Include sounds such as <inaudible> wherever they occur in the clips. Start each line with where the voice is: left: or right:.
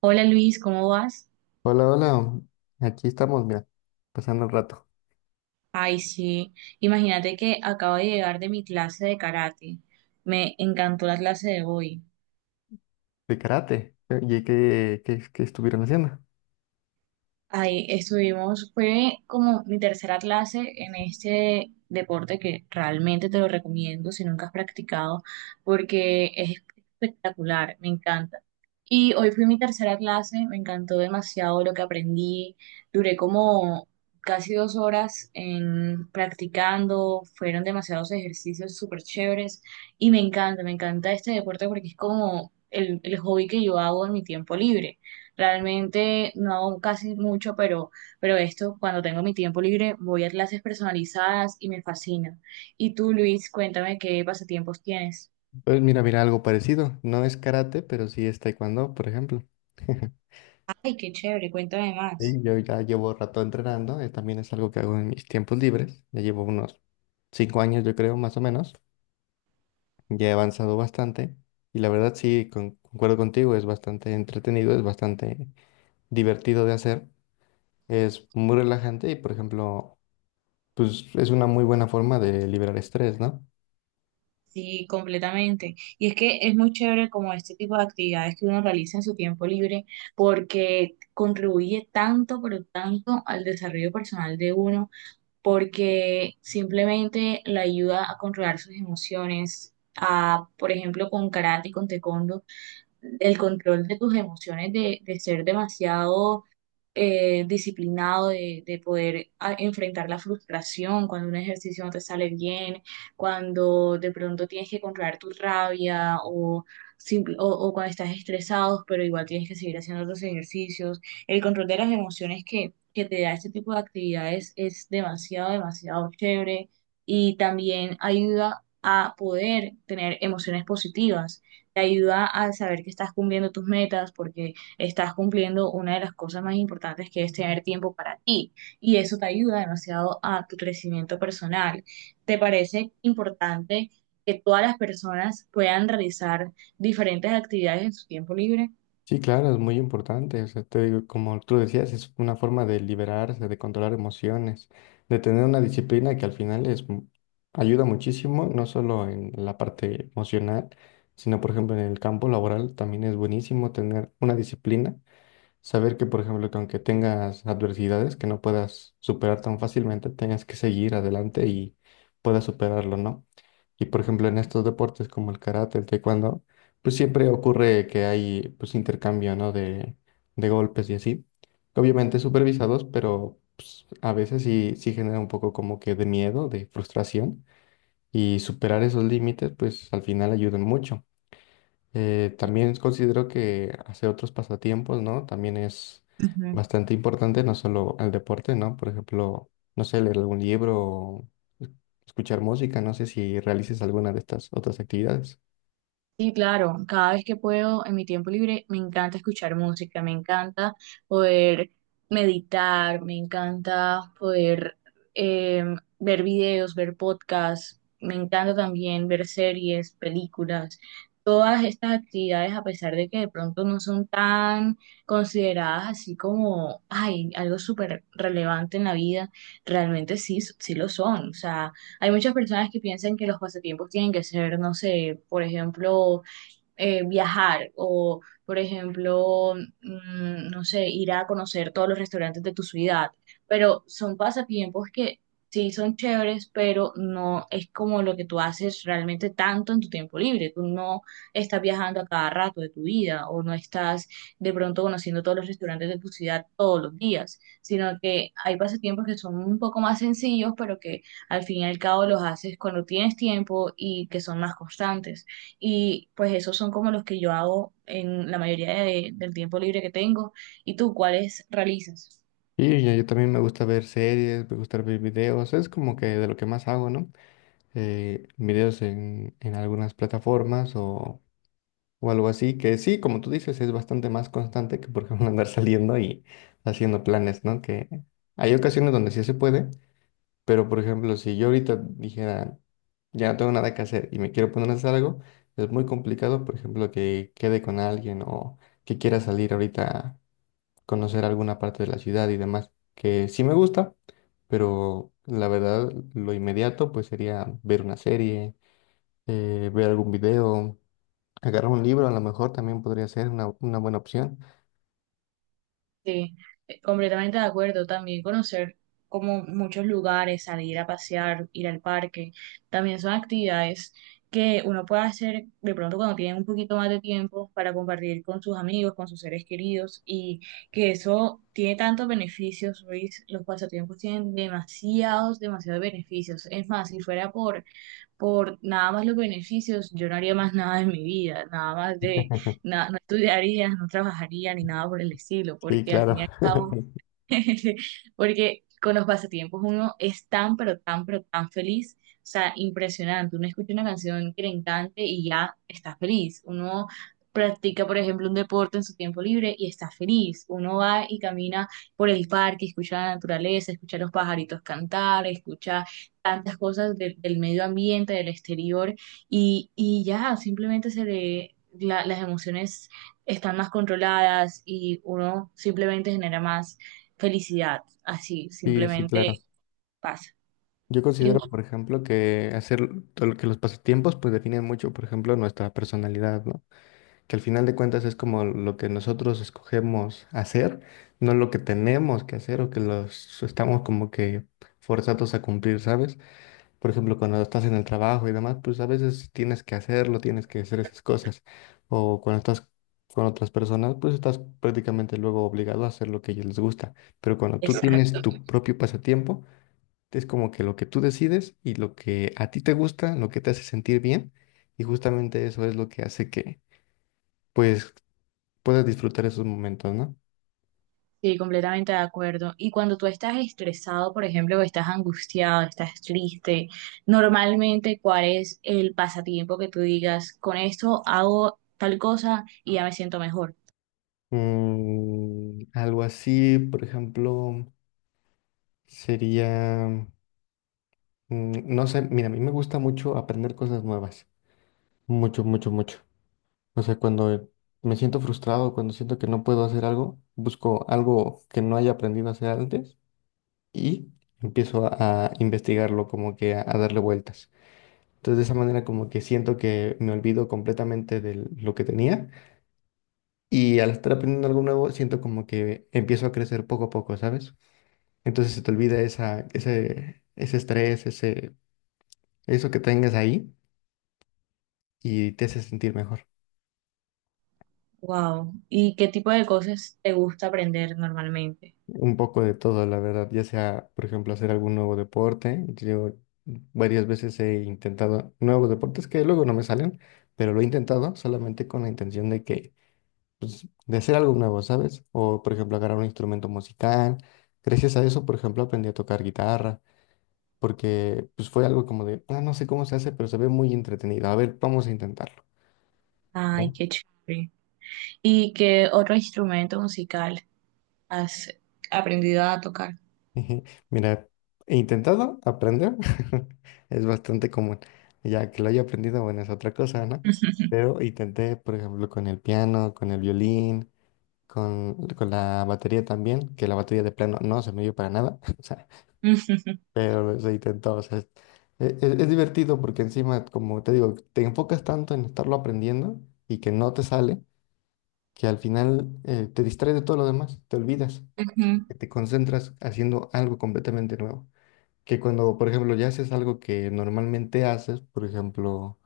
right: Hola Luis, ¿cómo vas?
left: Hola, hola. Aquí estamos, mira, pasando el rato
right: Ay, sí, imagínate que acabo de llegar de mi clase de karate. Me encantó la clase de hoy.
left: de karate. ¿Y qué estuvieron haciendo?
right: Ahí estuvimos, fue como mi tercera clase en este deporte que realmente te lo recomiendo si nunca has practicado, porque es espectacular, me encanta. Y hoy fue mi tercera clase, me encantó demasiado lo que aprendí, duré como casi dos horas en practicando, fueron demasiados ejercicios súper chéveres y me encanta este deporte porque es como el hobby que yo hago en mi tiempo libre. Realmente no hago casi mucho, pero esto, cuando tengo mi tiempo libre, voy a clases personalizadas y me fascina. Y tú, Luis, cuéntame qué pasatiempos tienes.
left: Pues mira, algo parecido. No es karate, pero sí es taekwondo, por ejemplo. <laughs>
right: Ay, qué chévere, cuéntame
left: Sí,
right: más.
left: yo ya llevo rato entrenando. También es algo que hago en mis tiempos libres. Ya llevo unos 5 años, yo creo, más o menos. Ya he avanzado bastante. Y la verdad, sí, concuerdo contigo. Es bastante entretenido, es bastante divertido de hacer. Es muy relajante y, por ejemplo, pues es una muy buena forma de liberar estrés, ¿no?
right: Sí, completamente. Y es que es muy chévere como este tipo de actividades que uno realiza en su tiempo libre porque contribuye tanto, pero tanto al desarrollo personal de uno, porque simplemente le ayuda a controlar sus emociones, a, por ejemplo, con karate y con taekwondo el control de tus emociones, de ser demasiado disciplinado de poder enfrentar la frustración cuando un ejercicio no te sale bien, cuando de pronto tienes que controlar tu rabia o, o cuando estás estresado, pero igual tienes que seguir haciendo otros ejercicios. El control de las emociones que te da este tipo de actividades es demasiado, demasiado chévere y también ayuda a poder tener emociones positivas. Te ayuda a saber que estás cumpliendo tus metas porque estás cumpliendo una de las cosas más importantes que es tener tiempo para ti y eso te ayuda demasiado a tu crecimiento personal. ¿Te parece importante que todas las personas puedan realizar diferentes actividades en su tiempo libre?
left: Sí, claro, es muy importante. O sea, te digo, como tú decías, es una forma de liberarse, de controlar emociones, de tener una disciplina que al final es, ayuda muchísimo, no solo en la parte emocional, sino por ejemplo en el campo laboral. También es buenísimo tener una disciplina. Saber que, por ejemplo, que aunque tengas adversidades que no puedas superar tan fácilmente, tengas que seguir adelante y puedas superarlo, ¿no? Y por ejemplo, en estos deportes como el karate, el taekwondo, pues siempre ocurre que hay pues intercambio, ¿no? De golpes y así. Obviamente supervisados, pero pues, a veces sí genera un poco como que de miedo, de frustración. Y superar esos límites, pues al final ayudan mucho. También considero que hacer otros pasatiempos, ¿no? También es
right: Ujú.
left: bastante importante, no solo el deporte, ¿no? Por ejemplo, no sé, leer algún libro o es- escuchar música, no sé si realices alguna de estas otras actividades.
right: Sí, claro, cada vez que puedo en mi tiempo libre me encanta escuchar música, me encanta poder meditar, me encanta poder eh, ver videos, ver podcasts, me encanta también ver series, películas. Todas estas actividades, a pesar de que de pronto no son tan consideradas así como, ay, algo súper relevante en la vida, realmente sí, sí lo son. O sea, hay muchas personas que piensan que los pasatiempos tienen que ser, no sé, por ejemplo, viajar o, por ejemplo, no sé, ir a conocer todos los restaurantes de tu ciudad. Pero son pasatiempos que sí son chéveres, pero no es como lo que tú haces realmente tanto en tu tiempo libre. Tú no estás viajando a cada rato de tu vida o no estás de pronto conociendo todos los restaurantes de tu ciudad todos los días, sino que hay pasatiempos que son un poco más sencillos, pero que al fin y al cabo los haces cuando tienes tiempo y que son más constantes. Y pues esos son como los que yo hago en la mayoría del tiempo libre que tengo. ¿Y tú cuáles realizas?
left: Y yo también me gusta ver series, me gusta ver videos, es como que de lo que más hago, ¿no? Videos en algunas plataformas o algo así, que sí, como tú dices, es bastante más constante que, por ejemplo, <laughs> andar saliendo y haciendo planes, ¿no? Que hay ocasiones donde sí se puede, pero, por ejemplo, si yo ahorita dijera, ya no tengo nada que hacer y me quiero poner a hacer algo, es muy complicado, por ejemplo, que quede con alguien o que quiera salir ahorita a conocer alguna parte de la ciudad y demás, que sí me gusta, pero la verdad, lo inmediato, pues sería ver una serie, ver algún video. Agarrar un libro a lo mejor también podría ser una buena opción.
right: Sí, completamente de acuerdo. También conocer como muchos lugares, salir a pasear, ir al parque, también son actividades que uno puede hacer de pronto cuando tiene un poquito más de tiempo para compartir con sus amigos, con sus seres queridos y que eso tiene tantos beneficios, Luis. Los pasatiempos tienen demasiados, demasiados beneficios. Es más, si fuera por nada más los beneficios, yo no haría más nada en mi vida, nada más de,
left: <laughs>
right: no estudiaría, no trabajaría ni nada por el estilo,
left: Sí,
right: porque al
left: claro.
right: fin y al cabo
left: <laughs>
right: <laughs> porque con los pasatiempos uno es tan, pero tan, pero tan feliz. O sea, impresionante. Uno escucha una canción que le encante y ya está feliz. Uno practica, por ejemplo, un deporte en su tiempo libre y está feliz. Uno va y camina por el parque, escucha la naturaleza, escucha los pajaritos cantar, escucha tantas cosas del medio ambiente, del exterior y ya simplemente se le las emociones están más controladas y uno simplemente genera más felicidad, así,
left: Sí, sí,
right: simplemente
left: claro.
right: pasa.
left: Yo
right: Y,
left: considero,
right: bueno,
left: por ejemplo, que hacer todo lo que los pasatiempos pues definen mucho, por ejemplo, nuestra personalidad, ¿no? Que al final de cuentas es como lo que nosotros escogemos hacer, no lo que tenemos que hacer o que los estamos como que forzados a cumplir, ¿sabes? Por ejemplo, cuando estás en el trabajo y demás, pues a veces tienes que hacerlo, tienes que hacer esas cosas. O cuando estás con otras personas, pues estás prácticamente luego obligado a hacer lo que a ellos les gusta. Pero cuando tú tienes
right: exacto,
left: tu propio pasatiempo, es como que lo que tú decides y lo que a ti te gusta, lo que te hace sentir bien, y justamente eso es lo que hace que, pues, puedas disfrutar esos momentos, ¿no?
right: sí, completamente de acuerdo. Y cuando tú estás estresado, por ejemplo, o estás angustiado, estás triste, normalmente, ¿cuál es el pasatiempo que tú digas, con esto hago tal cosa y ya me siento mejor?
left: Mm, algo así, por ejemplo, sería... Mm, no sé, mira, a mí me gusta mucho aprender cosas nuevas. Mucho, mucho, mucho. O sea, cuando me siento frustrado, cuando siento que no puedo hacer algo, busco algo que no haya aprendido a hacer antes y empiezo a investigarlo, como que a darle vueltas. Entonces, de esa manera, como que siento que me olvido completamente de lo que tenía y al estar aprendiendo algo nuevo, siento como que empiezo a crecer poco a poco, ¿sabes? Entonces, se te olvida ese estrés, ese, eso que tengas ahí y te hace sentir mejor.
right: Wow. ¿Y qué tipo de cosas te gusta aprender normalmente?
left: Un poco de todo, la verdad, ya sea, por ejemplo, hacer algún nuevo deporte. Yo varias veces he intentado nuevos deportes que luego no me salen, pero lo he intentado solamente con la intención de que, pues, de hacer algo nuevo, ¿sabes? O, por ejemplo, agarrar un instrumento musical. Gracias a eso, por ejemplo, aprendí a tocar guitarra, porque pues fue algo como de, ah, no sé cómo se hace, pero se ve muy entretenido. A ver, vamos a intentarlo,
right: Ay,
left: ¿no?
right: qué chévere. ¿Y qué otro instrumento musical has aprendido a tocar?
left: Ujú. Mira, he intentado aprender, <laughs> es bastante común. Ya que lo haya aprendido, bueno, es otra cosa, ¿no?
right: <laughs>
left: Pero intenté, por ejemplo, con el piano, con el violín, con la batería también, que la batería de plano no se me dio para nada, <laughs> o sea,
right: Ujú,
left: pero se intentó, o sea, es, es divertido porque encima, como te digo, te enfocas tanto en estarlo aprendiendo y que no te sale, que al final te distraes de todo lo demás, te olvidas, porque te concentras haciendo algo completamente nuevo. Que cuando, por ejemplo, ya haces algo que normalmente haces, por ejemplo,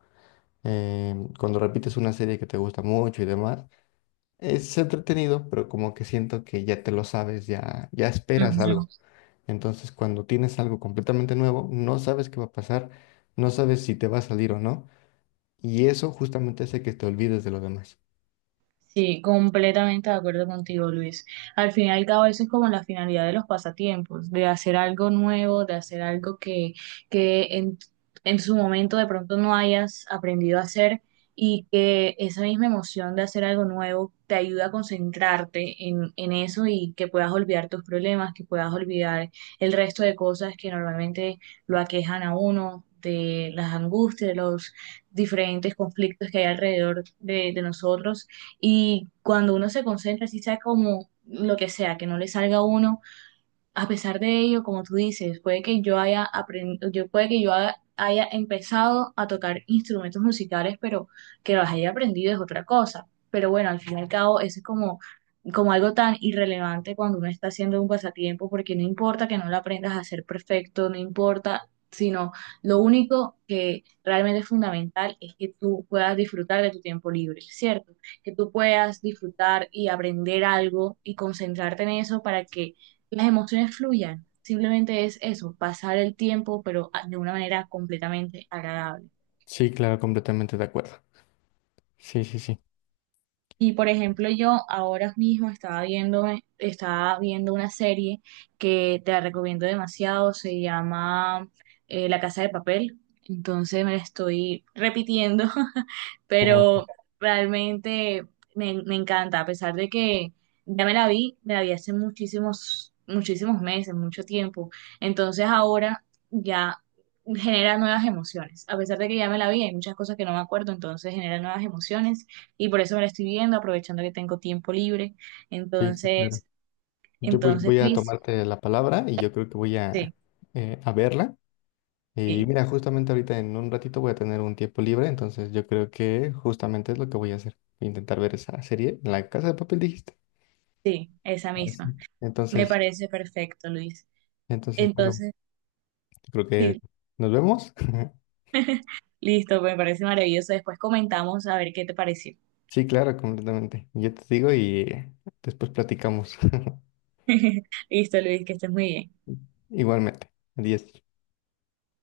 left: em, cuando repites una serie que te gusta mucho y demás, es entretenido, pero como que siento que ya te lo sabes, ya
right: ujú,
left: esperas algo.
right: ujú.
left: Entonces, cuando tienes algo completamente nuevo, no sabes qué va a pasar, no sabes si te va a salir o no, y eso justamente hace que te olvides de lo demás.
right: Sí, completamente de acuerdo contigo, Luis. Al fin y al cabo, eso es como la finalidad de los pasatiempos, de hacer algo nuevo, de hacer algo que en su momento de pronto no hayas aprendido a hacer y que esa misma emoción de hacer algo nuevo te ayuda a concentrarte en eso y que puedas olvidar tus problemas, que puedas olvidar el resto de cosas que normalmente lo aquejan a uno, de las angustias, de los diferentes conflictos que hay alrededor de nosotros y cuando uno se concentra, si sea como lo que sea, que no le salga a uno, a pesar de ello, como tú dices, puede que yo haya aprendido, yo puede que haya empezado a tocar instrumentos musicales, pero que los haya aprendido es otra cosa. Pero bueno, al fin y al cabo, eso es como, como algo tan irrelevante cuando uno está haciendo un pasatiempo, porque no importa que no lo aprendas a ser perfecto, no importa, sino lo único que realmente es fundamental es que tú puedas disfrutar de tu tiempo libre, ¿cierto? Que tú puedas disfrutar y aprender algo y concentrarte en eso para que las emociones fluyan. Simplemente es eso, pasar el tiempo, pero de una manera completamente agradable.
left: Sí, claro, completamente de acuerdo. Sí, sí, sí.
right: Y por ejemplo, yo ahora mismo estaba viendo una serie que te la recomiendo demasiado, se llama La Casa de Papel. Entonces me la estoy repitiendo, <laughs>
left: Ah,
right: pero realmente me, me encanta, a pesar de que ya me la vi hace muchísimos, muchísimos meses, mucho tiempo. Entonces ahora ya genera nuevas emociones. A pesar de que ya me la vi, hay muchas cosas que no me acuerdo, entonces genera nuevas emociones y por eso me la estoy viendo, aprovechando que tengo tiempo libre.
left: sí, sí, claro.
right: Entonces,
left: Yo pues
right: entonces,
left: voy a
right: Luis,
left: tomarte la palabra y yo creo que voy
right: sí,
left: a verla. Y
right: sí,
left: mira, justamente ahorita en un ratito voy a tener un tiempo libre, entonces yo creo que justamente es lo que voy a hacer. Intentar ver esa serie, La Casa de Papel, dijiste.
right: sí, esa
left: Ah, sí.
right: misma. Me
left: Entonces,
right: parece perfecto, Luis.
left: entonces, bueno,
right: Entonces,
left: yo creo que
right: sí,
left: nos vemos. <laughs>
right: <laughs> listo, me parece maravilloso. Después comentamos a ver qué te pareció.
left: Sí, claro, completamente. Yo te digo y después platicamos. <laughs>
right: <laughs> Listo, Luis, que estés muy bien.
left: Igualmente. Adiós.